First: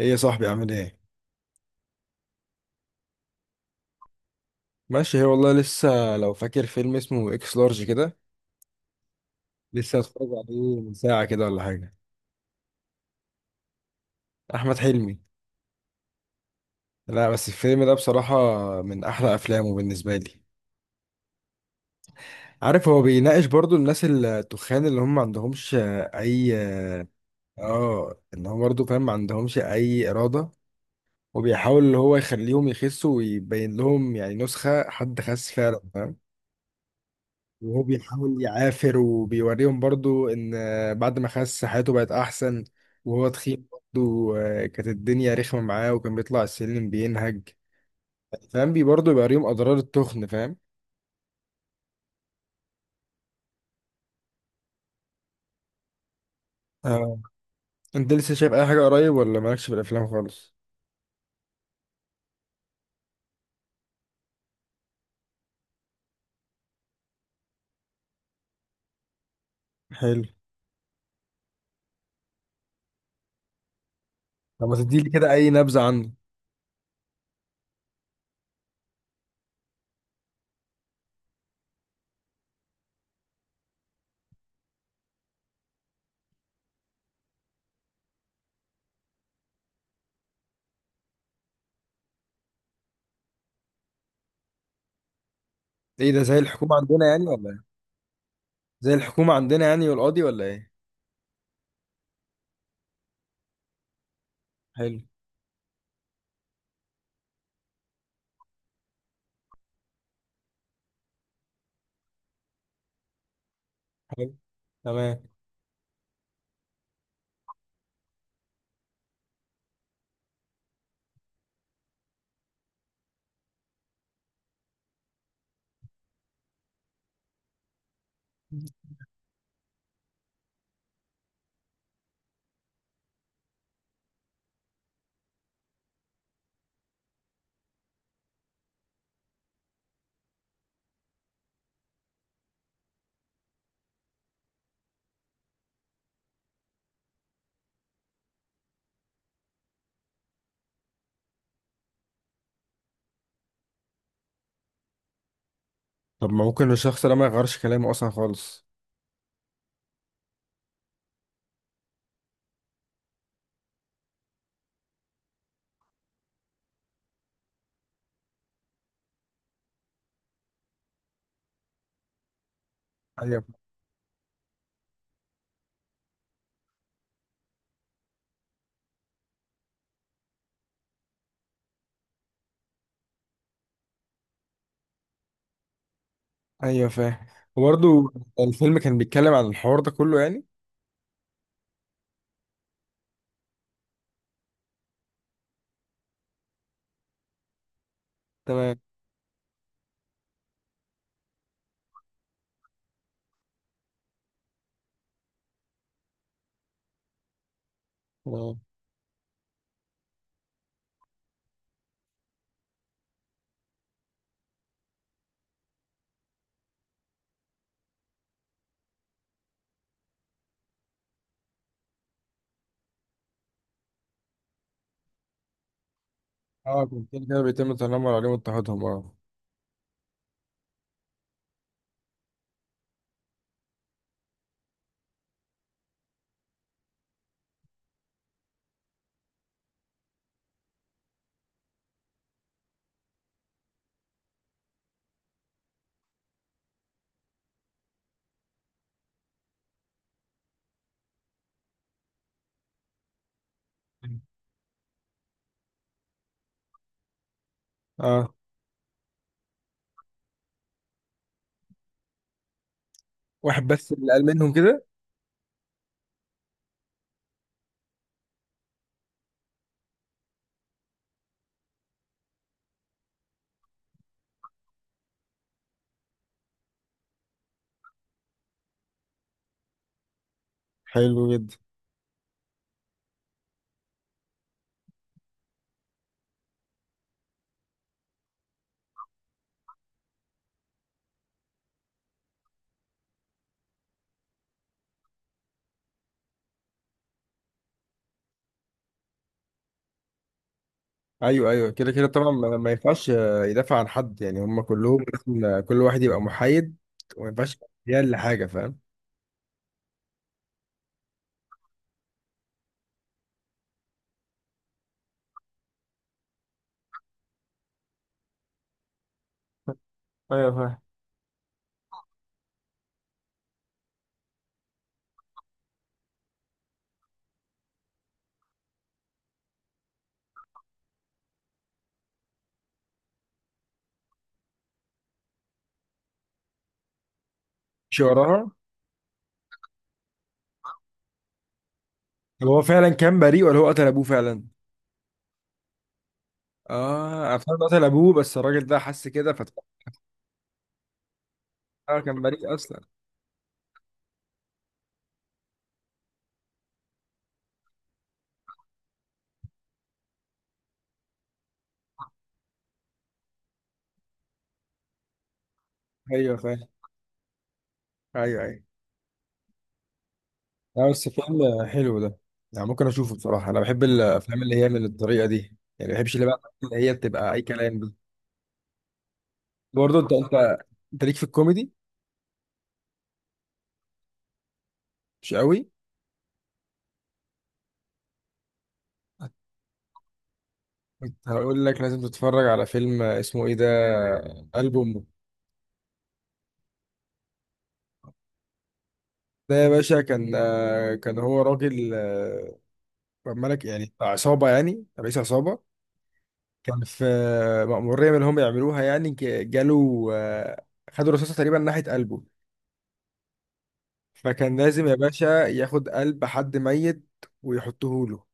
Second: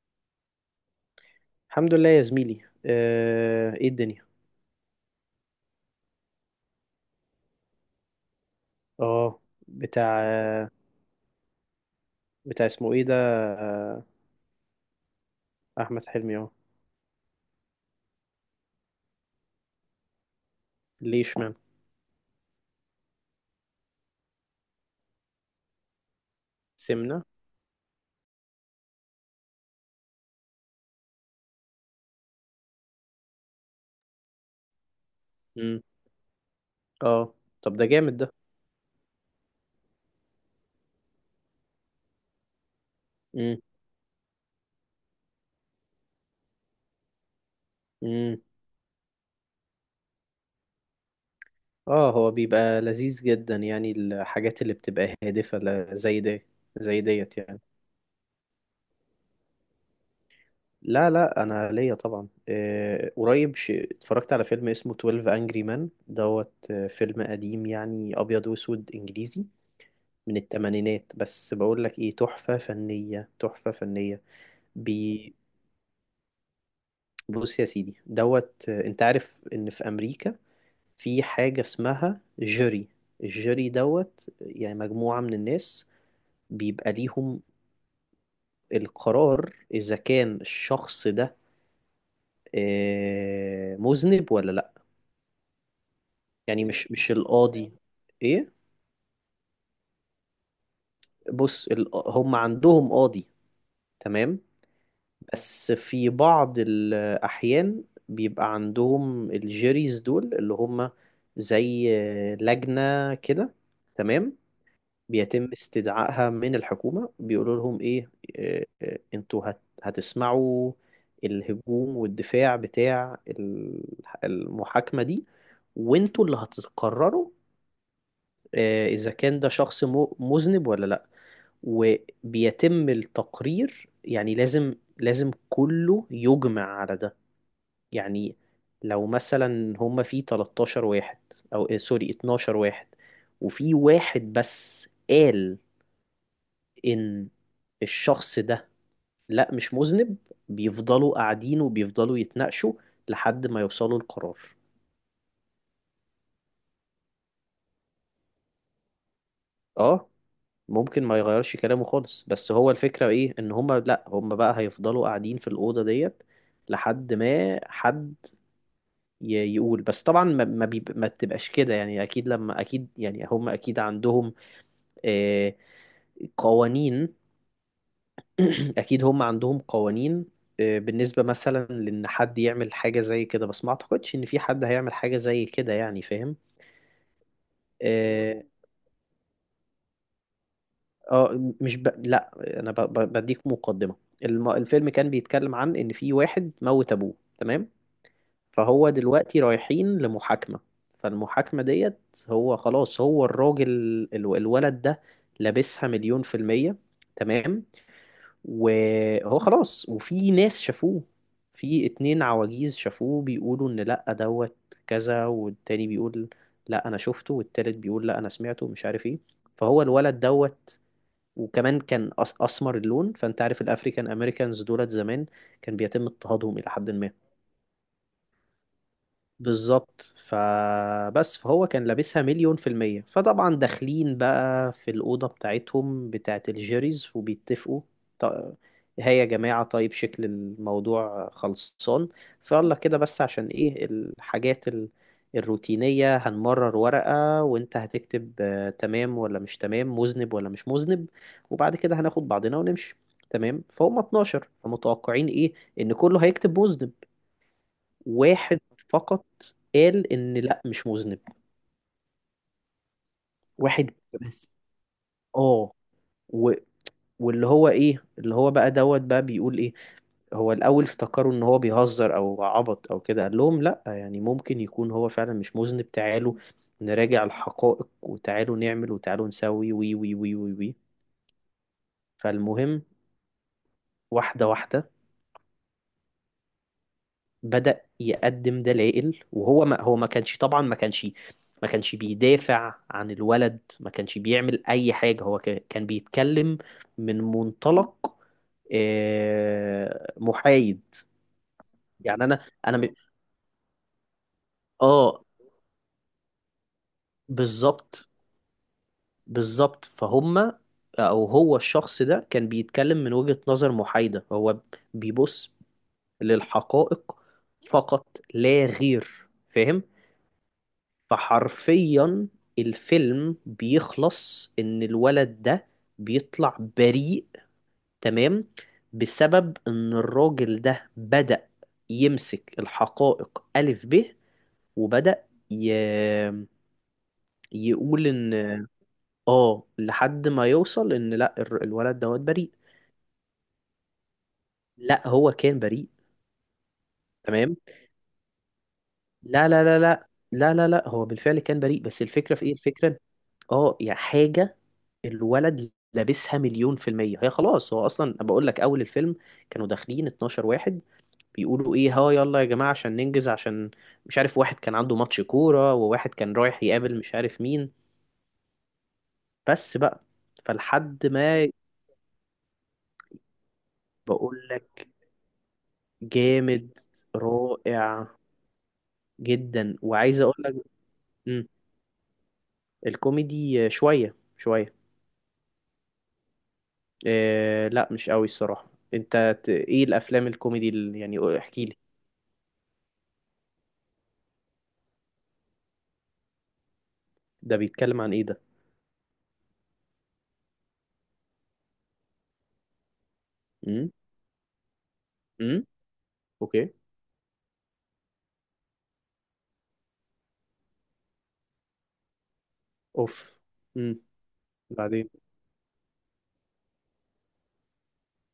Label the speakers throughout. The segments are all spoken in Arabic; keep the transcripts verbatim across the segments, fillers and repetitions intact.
Speaker 1: ايه يا صاحبي، عامل ايه؟
Speaker 2: الحمد لله يا زميلي. آه، ايه الدنيا؟
Speaker 1: ماشي هي والله. لسه، لو فاكر فيلم اسمه اكس لارج كده؟
Speaker 2: اه.
Speaker 1: لسه
Speaker 2: بتاع
Speaker 1: هتفرج
Speaker 2: آه،
Speaker 1: عليه من ساعة كده ولا حاجة؟
Speaker 2: بتاع اسمه ايه ده؟ آه،
Speaker 1: احمد حلمي.
Speaker 2: احمد حلمي. اه،
Speaker 1: لا بس الفيلم ده بصراحة من احلى افلامه بالنسبة لي.
Speaker 2: ليه؟ اشمعنى؟
Speaker 1: عارف، هو بيناقش برضو الناس التخان اللي هم ما عندهمش اي.
Speaker 2: سمنة.
Speaker 1: اه، ان هو برضو فاهم ما عندهمش اي ارادة، وبيحاول اللي هو يخليهم يخسوا ويبين لهم يعني نسخة حد خس فعلا،
Speaker 2: امم
Speaker 1: فاهم.
Speaker 2: اه. طب
Speaker 1: وهو
Speaker 2: ده جامد ده.
Speaker 1: بيحاول يعافر وبيوريهم برضو ان بعد ما خس حياته بقت احسن، وهو
Speaker 2: امم
Speaker 1: تخين برضو آه، كانت الدنيا رخمة معاه وكان بيطلع السلم بينهج.
Speaker 2: امم
Speaker 1: فاهم، بي برضو بيوريهم اضرار التخن، فاهم.
Speaker 2: اه. هو بيبقى لذيذ جدا، يعني الحاجات اللي بتبقى هادفة ل- زي دي، زي
Speaker 1: آه.
Speaker 2: ديت يعني.
Speaker 1: انت لسه شايف اي حاجة قريب ولا مالكش في الافلام خالص؟
Speaker 2: لا لا، انا ليا طبعا. آه، قريب ش- اتفرجت على فيلم اسمه twelve Angry Men دوت. آه، فيلم قديم، يعني ابيض واسود، انجليزي،
Speaker 1: حلو.
Speaker 2: من التمانينات. بس بقول لك ايه، تحفة فنية تحفة فنية.
Speaker 1: طب ما تديلي كده
Speaker 2: بي
Speaker 1: اي نبذة عنه.
Speaker 2: بص يا سيدي دوت. آه، انت عارف ان في امريكا في حاجة اسمها جوري. الجوري دوت، يعني مجموعة من الناس بيبقى ليهم القرار اذا كان الشخص ده آه، مذنب ولا لا.
Speaker 1: ايه ده، زي
Speaker 2: يعني
Speaker 1: الحكومة
Speaker 2: مش
Speaker 1: عندنا
Speaker 2: مش
Speaker 1: يعني ولا ايه؟
Speaker 2: القاضي. ايه.
Speaker 1: زي الحكومة عندنا يعني، والقاضي ولا ايه؟
Speaker 2: بص، ال- هم عندهم قاضي. تمام.
Speaker 1: حلو.
Speaker 2: بس في بعض الأحيان بيبقى عندهم الجيريز دول، اللي هم زي لجنة كده.
Speaker 1: حلو.
Speaker 2: تمام.
Speaker 1: تمام.
Speaker 2: بيتم استدعائها من الحكومة، بيقولوا لهم إيه، آه، آه، أنتوا هت- هتسمعوا الهجوم والدفاع بتاع ال- المحاكمة دي، وأنتوا اللي هتقرروا آه، إذا كان ده شخص م- مذنب ولا لأ. وبيتم التقرير، يعني لازم لازم كله يجمع على ده. يعني لو مثلا هما في 13 واحد، او إيه، سوري، 12 واحد، وفي واحد بس قال ان الشخص ده لا، مش مذنب، بيفضلوا قاعدين وبيفضلوا يتناقشوا لحد ما يوصلوا لقرار.
Speaker 1: طب ما ممكن الشخص ده ما يغيرش كلامه اصلا خالص؟
Speaker 2: اه، ممكن ما يغيرش كلامه خالص، بس هو الفكرة ايه، ان هما، لا، هما بقى هيفضلوا قاعدين في الأوضة ديت لحد ما حد ي- يقول. بس طبعا ما ما, بيب... ما بتبقاش كده، يعني اكيد، لما اكيد، يعني
Speaker 1: ايوه،
Speaker 2: هم اكيد عندهم آه، قوانين. اكيد هم عندهم قوانين. آه، بالنسبة مثلا لان حد يعمل حاجة زي كده، بس ما اعتقدش ان في حد هيعمل حاجة زي كده، يعني فاهم.
Speaker 1: ايوه، فاهم. وبرضه
Speaker 2: اه.
Speaker 1: الفيلم كان بيتكلم عن الحوار ده كله يعني؟
Speaker 2: آه، مش ب... لا، انا ب... ب... بديك مقدمة. الم... الفيلم كان بيتكلم عن ان في واحد موت ابوه. تمام.
Speaker 1: تمام.
Speaker 2: فهو دلوقتي رايحين لمحاكمة. فالمحاكمة ديت، هو خلاص، هو الراجل ال- الولد ده لابسها مليون في المية. تمام.
Speaker 1: تمام.
Speaker 2: وهو خلاص، وفي ناس شافوه. في اتنين عواجيز شافوه بيقولوا ان لأ دوت. كذا، والتاني بيقول لأ انا شفته، والتالت بيقول لأ انا سمعته، مش عارف ايه. فهو الولد دوت، وكمان كان أس- اسمر اللون، فانت عارف الافريكان امريكانز دولت زمان كان بيتم اضطهادهم الى
Speaker 1: اه،
Speaker 2: حد
Speaker 1: كان
Speaker 2: ما.
Speaker 1: كده كده بيتم التنمر عليهم واضطهادهم، اه.
Speaker 2: بالظبط. فبس، فهو كان لابسها مليون في المية، فطبعا داخلين بقى في الأوضة بتاعتهم بتاعة الجيريز وبيتفقوا. ط- هيا يا جماعة، طيب، شكل الموضوع خلصان، فيلا كده. بس عشان ايه الحاجات ال- الروتينية، هنمرر ورقة وانت هتكتب آه، تمام ولا مش تمام، مذنب ولا مش مذنب، وبعد كده هناخد بعضنا ونمشي. تمام. فهم اتناشر، فمتوقعين ايه، ان كله هيكتب مذنب.
Speaker 1: اه.
Speaker 2: واحد فقط قال ان لا، مش مذنب.
Speaker 1: واحد
Speaker 2: واحد
Speaker 1: بس اللي قال
Speaker 2: بس،
Speaker 1: منهم كده؟
Speaker 2: اه. و... واللي هو ايه، اللي هو بقى دوت بقى بيقول ايه. هو الاول افتكروا ان هو بيهزر او عبط او كده. قال لهم لا، يعني ممكن يكون هو فعلا مش مذنب، تعالوا نراجع الحقائق، وتعالوا نعمل، وتعالوا نسوي، وي وي وي وي وي.
Speaker 1: حلو جدا.
Speaker 2: فالمهم، واحدة واحدة، بدأ يقدم دلائل. وهو ما هو ما كانش طبعا ما كانش ما كانش بيدافع عن الولد، ما كانش بيعمل أي حاجة. هو كان كان بيتكلم من منطلق آه، محايد.
Speaker 1: ايوه، ايوه، كده كده
Speaker 2: يعني
Speaker 1: طبعا،
Speaker 2: أنا
Speaker 1: ما ما
Speaker 2: أنا م-
Speaker 1: ينفعش آه، يدافع عن حد، يعني هم كلهم
Speaker 2: آه
Speaker 1: لازم، آه، كل واحد يبقى محايد. وما ينفعش يديها
Speaker 2: بالظبط.
Speaker 1: لحاجه، فاهم.
Speaker 2: بالظبط، فهم. أو هو الشخص ده كان بيتكلم من وجهة نظر محايدة، هو بيبص للحقائق فقط لا غير، فاهم.
Speaker 1: ايوه، فاهم.
Speaker 2: فحرفيا الفيلم بيخلص ان الولد ده بيطلع بريء. تمام. بسبب ان الراجل ده بدأ يمسك الحقائق ألف ب، وبدأ ي...
Speaker 1: مش
Speaker 2: يقول ان،
Speaker 1: وراها.
Speaker 2: اه، لحد ما يوصل ان لا، الر- الولد دوت
Speaker 1: طب
Speaker 2: بريء.
Speaker 1: هو فعلا كان بريء ولا هو قتل ابوه فعلا؟
Speaker 2: لا، هو كان بريء.
Speaker 1: اه، انا
Speaker 2: تمام.
Speaker 1: فعلا قتل ابوه بس الراجل ده حس كده،
Speaker 2: لا
Speaker 1: فتح.
Speaker 2: لا لا لا لا لا لا، هو بالفعل كان بريء. بس
Speaker 1: كان
Speaker 2: الفكرة في ايه،
Speaker 1: بريء اصلا؟
Speaker 2: الفكرة، اه، يا حاجة، الولد لابسها مليون في المية. هي خلاص، هو أصلا بقول لك، أول الفيلم كانوا داخلين 12 واحد، بيقولوا إيه، ها يلا يا جماعة عشان ننجز، عشان مش عارف، واحد كان عنده ماتش كورة، وواحد كان
Speaker 1: ايوه،
Speaker 2: رايح
Speaker 1: فاهم.
Speaker 2: يقابل مش عارف مين،
Speaker 1: ايوه، ايوه.
Speaker 2: بس بقى،
Speaker 1: لا
Speaker 2: فلحد
Speaker 1: بس
Speaker 2: ما.
Speaker 1: فيلم حلو ده، يعني ممكن اشوفه بصراحه. انا بحب الافلام
Speaker 2: بقول
Speaker 1: اللي هي من
Speaker 2: لك،
Speaker 1: الطريقه دي، يعني ما بحبش اللي بقى اللي
Speaker 2: جامد،
Speaker 1: هي بتبقى اي كلام دي.
Speaker 2: رائع جدا.
Speaker 1: برضه انت
Speaker 2: وعايز
Speaker 1: انت
Speaker 2: أقول لك،
Speaker 1: انت ليك في
Speaker 2: مم،
Speaker 1: الكوميدي؟
Speaker 2: الكوميدي شوية شوية.
Speaker 1: مش قوي.
Speaker 2: إيه لا، مش قوي الصراحة. أنت ت- إيه الأفلام الكوميدي اللي-
Speaker 1: كنت
Speaker 2: يعني احكي
Speaker 1: هقول
Speaker 2: لي.
Speaker 1: لك لازم تتفرج على فيلم اسمه ايه ده، قلب امه.
Speaker 2: ده بيتكلم عن إيه ده؟
Speaker 1: ده يا باشا كان آه، كان هو راجل آه، ملك
Speaker 2: مم؟
Speaker 1: يعني عصابه، يعني رئيس عصابه.
Speaker 2: مم؟ اوكي.
Speaker 1: كان في آه، مأمورية من اللي هم يعملوها، يعني ك- جاله آه، خدوا رصاصة تقريبا ناحية قلبه.
Speaker 2: اوف. امم
Speaker 1: فكان لازم يا
Speaker 2: بعدين.
Speaker 1: باشا ياخد قلب حد ميت ويحطه له.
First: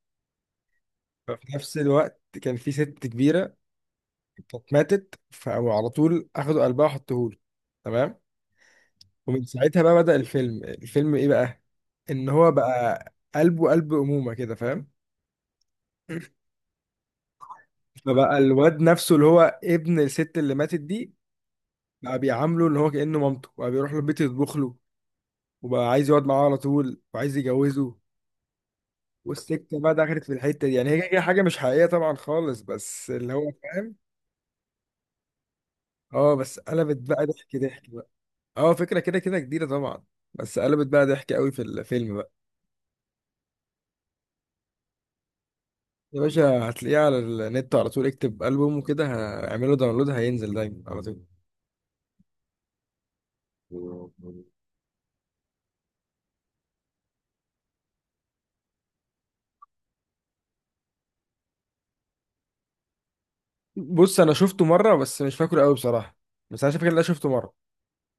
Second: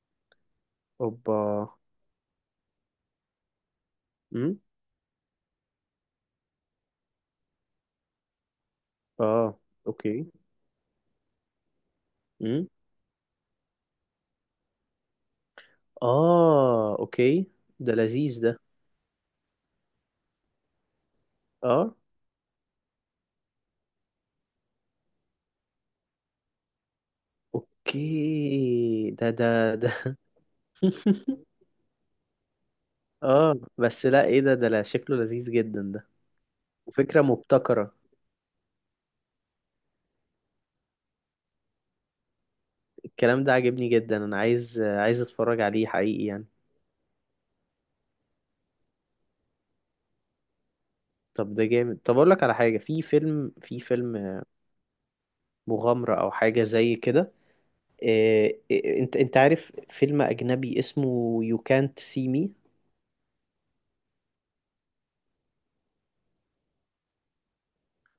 Speaker 2: اوبا.
Speaker 1: ففي نفس الوقت كان في ست كبيرة
Speaker 2: امم
Speaker 1: كانت ماتت، فعلى طول أخدوا قلبها وحطوه له. تمام. ومن
Speaker 2: اه.
Speaker 1: ساعتها بقى بدأ
Speaker 2: اوكي.
Speaker 1: الفيلم. الفيلم إيه بقى؟ إن هو
Speaker 2: امم
Speaker 1: بقى قلبه قلب أمومة كده، فاهم؟
Speaker 2: اه. اوكي، ده
Speaker 1: فبقى
Speaker 2: لذيذ ده.
Speaker 1: الواد نفسه اللي هو ابن الست اللي ماتت دي
Speaker 2: اه.
Speaker 1: بقى بيعامله إن هو كأنه مامته، بقى بيروح له البيت يطبخ له، وبقى عايز يقعد معاه على طول وعايز يجوزه.
Speaker 2: اوكي، ده ده
Speaker 1: والسكه
Speaker 2: ده.
Speaker 1: بقى دخلت في الحته دي، يعني هي كده حاجه مش حقيقيه طبعا خالص، بس اللي هو
Speaker 2: اه
Speaker 1: فاهم.
Speaker 2: بس لا، ايه ده، ده لا، شكله لذيذ جدا ده،
Speaker 1: اه، بس قلبت
Speaker 2: وفكرة
Speaker 1: بقى ضحك ضحك
Speaker 2: مبتكرة.
Speaker 1: بقى. اه، فكره كده كده جديده طبعا. بس قلبت بقى ضحك قوي في الفيلم بقى.
Speaker 2: الكلام ده عاجبني جدا، انا عايز عايز اتفرج عليه
Speaker 1: يا
Speaker 2: حقيقي يعني.
Speaker 1: باشا هتلاقيه على النت على طول، اكتب البوم وكده، هعمله داونلود هينزل دايما على طول.
Speaker 2: طب ده جامد، طب اقول لك على حاجة. في فيلم في فيلم مغامرة او حاجة زي كده. إيه إيه انت انت عارف فيلم اجنبي اسمه You Can't See Me.
Speaker 1: بص، انا شفته مره بس مش فاكره قوي بصراحه، بس انا فاكر ان انا شفته مره.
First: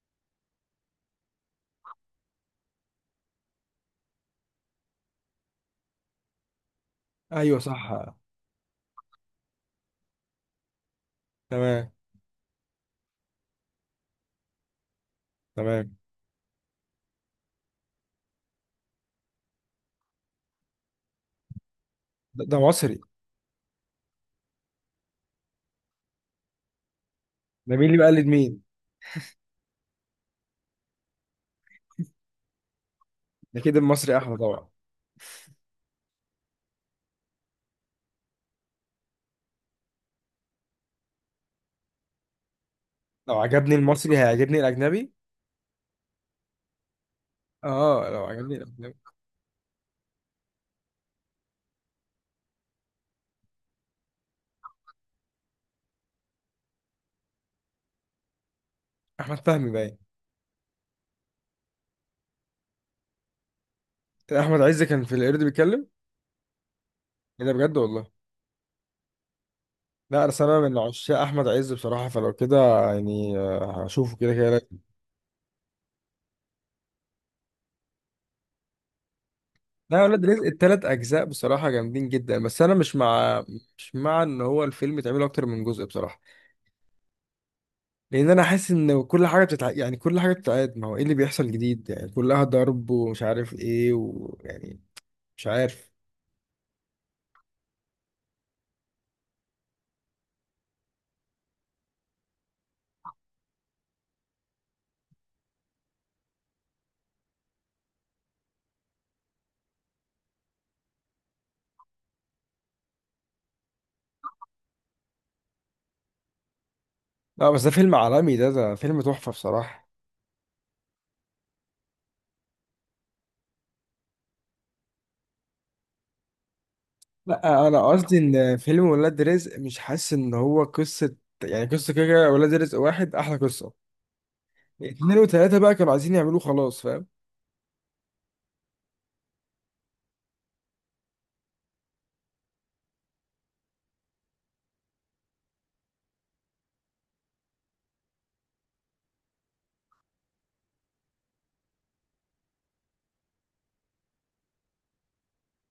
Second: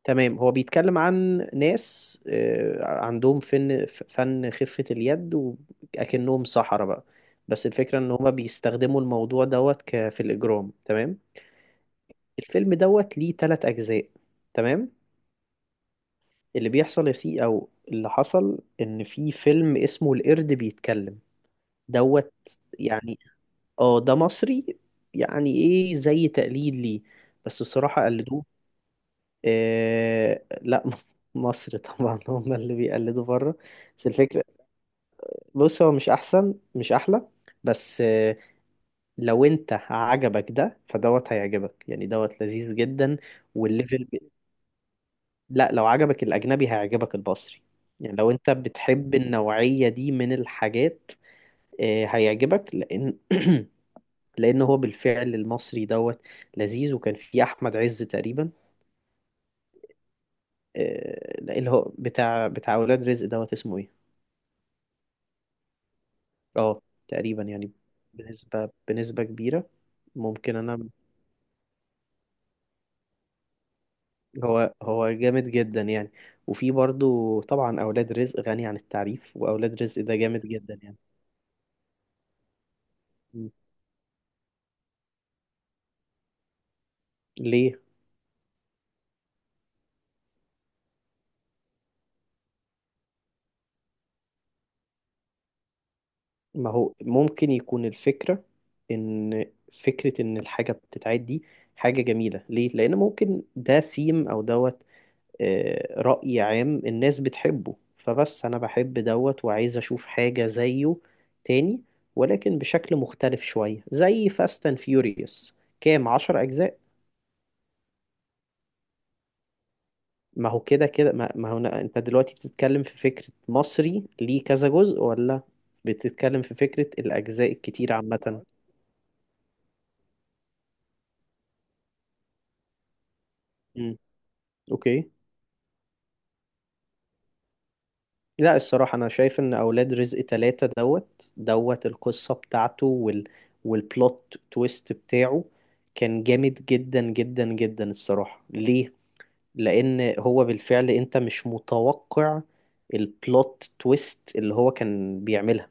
Speaker 2: تمام، هو بيتكلم عن ناس آه، عندهم فن، فن خفة اليد، وأكنهم سحرة بقى.
Speaker 1: ايوه،
Speaker 2: بس الفكرة إن
Speaker 1: صح.
Speaker 2: هما بيستخدموا الموضوع دوت ك- في الإجرام. تمام.
Speaker 1: تمام.
Speaker 2: الفيلم دوت ليه تلات أجزاء. تمام.
Speaker 1: تمام.
Speaker 2: اللي بيحصل يا سي أو اللي حصل، إن في فيلم اسمه القرد بيتكلم دوت.
Speaker 1: ده, ده مصري.
Speaker 2: يعني اه ده مصري. يعني ايه، زي تقليد ليه، بس
Speaker 1: ده مين اللي
Speaker 2: الصراحة
Speaker 1: بقلد
Speaker 2: قلدوه.
Speaker 1: مين؟
Speaker 2: إيه لا، مصر طبعا هم اللي بيقلدوا بره.
Speaker 1: ده كده
Speaker 2: بس
Speaker 1: المصري احلى
Speaker 2: الفكرة،
Speaker 1: طبعا.
Speaker 2: بص هو مش أحسن، مش أحلى، بس إيه، لو أنت عجبك ده فدوت هيعجبك، يعني دوت لذيذ جدا.
Speaker 1: لو عجبني
Speaker 2: والليفل
Speaker 1: المصري
Speaker 2: ب...
Speaker 1: هيعجبني الاجنبي.
Speaker 2: لا، لو عجبك الأجنبي هيعجبك المصري.
Speaker 1: اه،
Speaker 2: يعني
Speaker 1: لو
Speaker 2: لو أنت
Speaker 1: عجبني الافلام.
Speaker 2: بتحب النوعية دي من الحاجات إيه، هيعجبك، لأن لأن هو بالفعل المصري دوت لذيذ، وكان فيه أحمد عز تقريبا.
Speaker 1: احمد فهمي باين.
Speaker 2: إيه، اللي هو بتاع بتاع أولاد رزق دوت، اسمه إيه.
Speaker 1: احمد عز كان في القرد بيتكلم؟
Speaker 2: اه تقريبا
Speaker 1: ايه ده
Speaker 2: يعني،
Speaker 1: بجد والله؟
Speaker 2: بنسبة بنسبة كبيرة.
Speaker 1: لا، انا
Speaker 2: ممكن
Speaker 1: انا من
Speaker 2: انا.
Speaker 1: عشاق احمد عز بصراحه، فلو كده يعني آه، هشوفه كده كده
Speaker 2: هو
Speaker 1: لازم.
Speaker 2: هو جامد جدا يعني. وفي برضو طبعا اولاد رزق غني عن التعريف، واولاد
Speaker 1: لا،
Speaker 2: رزق
Speaker 1: يا
Speaker 2: ده
Speaker 1: ولاد
Speaker 2: جامد
Speaker 1: رزق
Speaker 2: جدا
Speaker 1: التلات
Speaker 2: يعني.
Speaker 1: اجزاء بصراحه جامدين جدا، بس انا مش مع،
Speaker 2: م.
Speaker 1: مش مع ان هو الفيلم يتعمل اكتر من جزء بصراحه.
Speaker 2: ليه؟
Speaker 1: لان انا حاسس ان كل حاجه بتتع... يعني كل حاجه بتتعاد، ما هو ايه اللي بيحصل جديد، يعني كلها ضرب ومش عارف ايه ويعني، مش عارف.
Speaker 2: ما هو ممكن يكون الفكرة ان فكرة ان الحاجة بتتعاد دي حاجة جميلة، ليه، لان ممكن ده ثيم او دوت، آه، رأي عام الناس بتحبه، فبس أنا بحب دوت وعايز أشوف حاجة زيه تاني، ولكن بشكل مختلف شوية، زي فاست اند فيوريوس، كام عشر أجزاء.
Speaker 1: لا بس ده فيلم عالمي، ده. ده فيلم تحفه بصراحه.
Speaker 2: ما هو كده كده، ما ما هو أنا- أنت دلوقتي بتتكلم في فكرة مصري ليه كذا جزء، ولا بتتكلم في فكرة الأجزاء
Speaker 1: لا، انا
Speaker 2: الكتير
Speaker 1: قصدي
Speaker 2: عامة.
Speaker 1: ان فيلم ولاد رزق مش حاسس ان هو قصه، يعني قصه كده كده ولاد رزق واحد احلى قصه.
Speaker 2: مم. أوكي.
Speaker 1: اتنين وتلاته بقى كانوا عايزين يعملوه خلاص، فاهم.
Speaker 2: لا الصراحة أنا شايف إن أولاد رزق تلاتة دوت دوت، القصة بتاعته وال والبلوت تويست بتاعه كان جامد جدا جدا جدا الصراحة. ليه؟ لأن هو بالفعل أنت مش متوقع البلوت تويست اللي هو كان بيعملها.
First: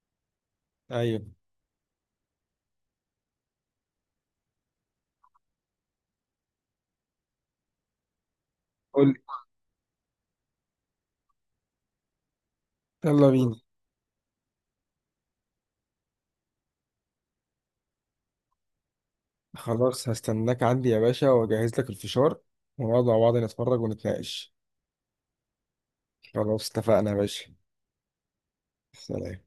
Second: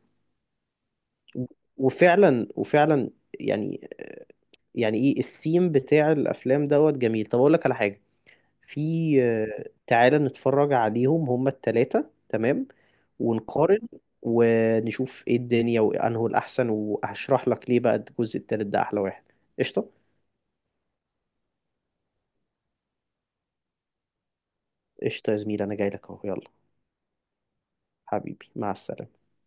Speaker 1: ايوه.
Speaker 2: وفعلا وفعلا يعني يعني إيه الثيم بتاع الأفلام دوت جميل. طب أقول لك على حاجة،
Speaker 1: قول
Speaker 2: في
Speaker 1: لي.
Speaker 2: آه، تعالى نتفرج عليهم هما التلاتة، تمام،
Speaker 1: يلا بينا.
Speaker 2: ونقارن ونشوف ايه الدنيا وانه الأحسن، وهشرح لك ليه بقى الجزء التالت ده أحلى واحد. قشطة.
Speaker 1: خلاص، هستناك عندي يا باشا، واجهز لك الفشار، ونقعد مع بعض نتفرج ونتناقش.
Speaker 2: قشطة يا زميلي، أنا جاي لك أهو، يلا.
Speaker 1: خلاص اتفقنا يا باشا.
Speaker 2: حبيبي، مع السلامة.
Speaker 1: سلام.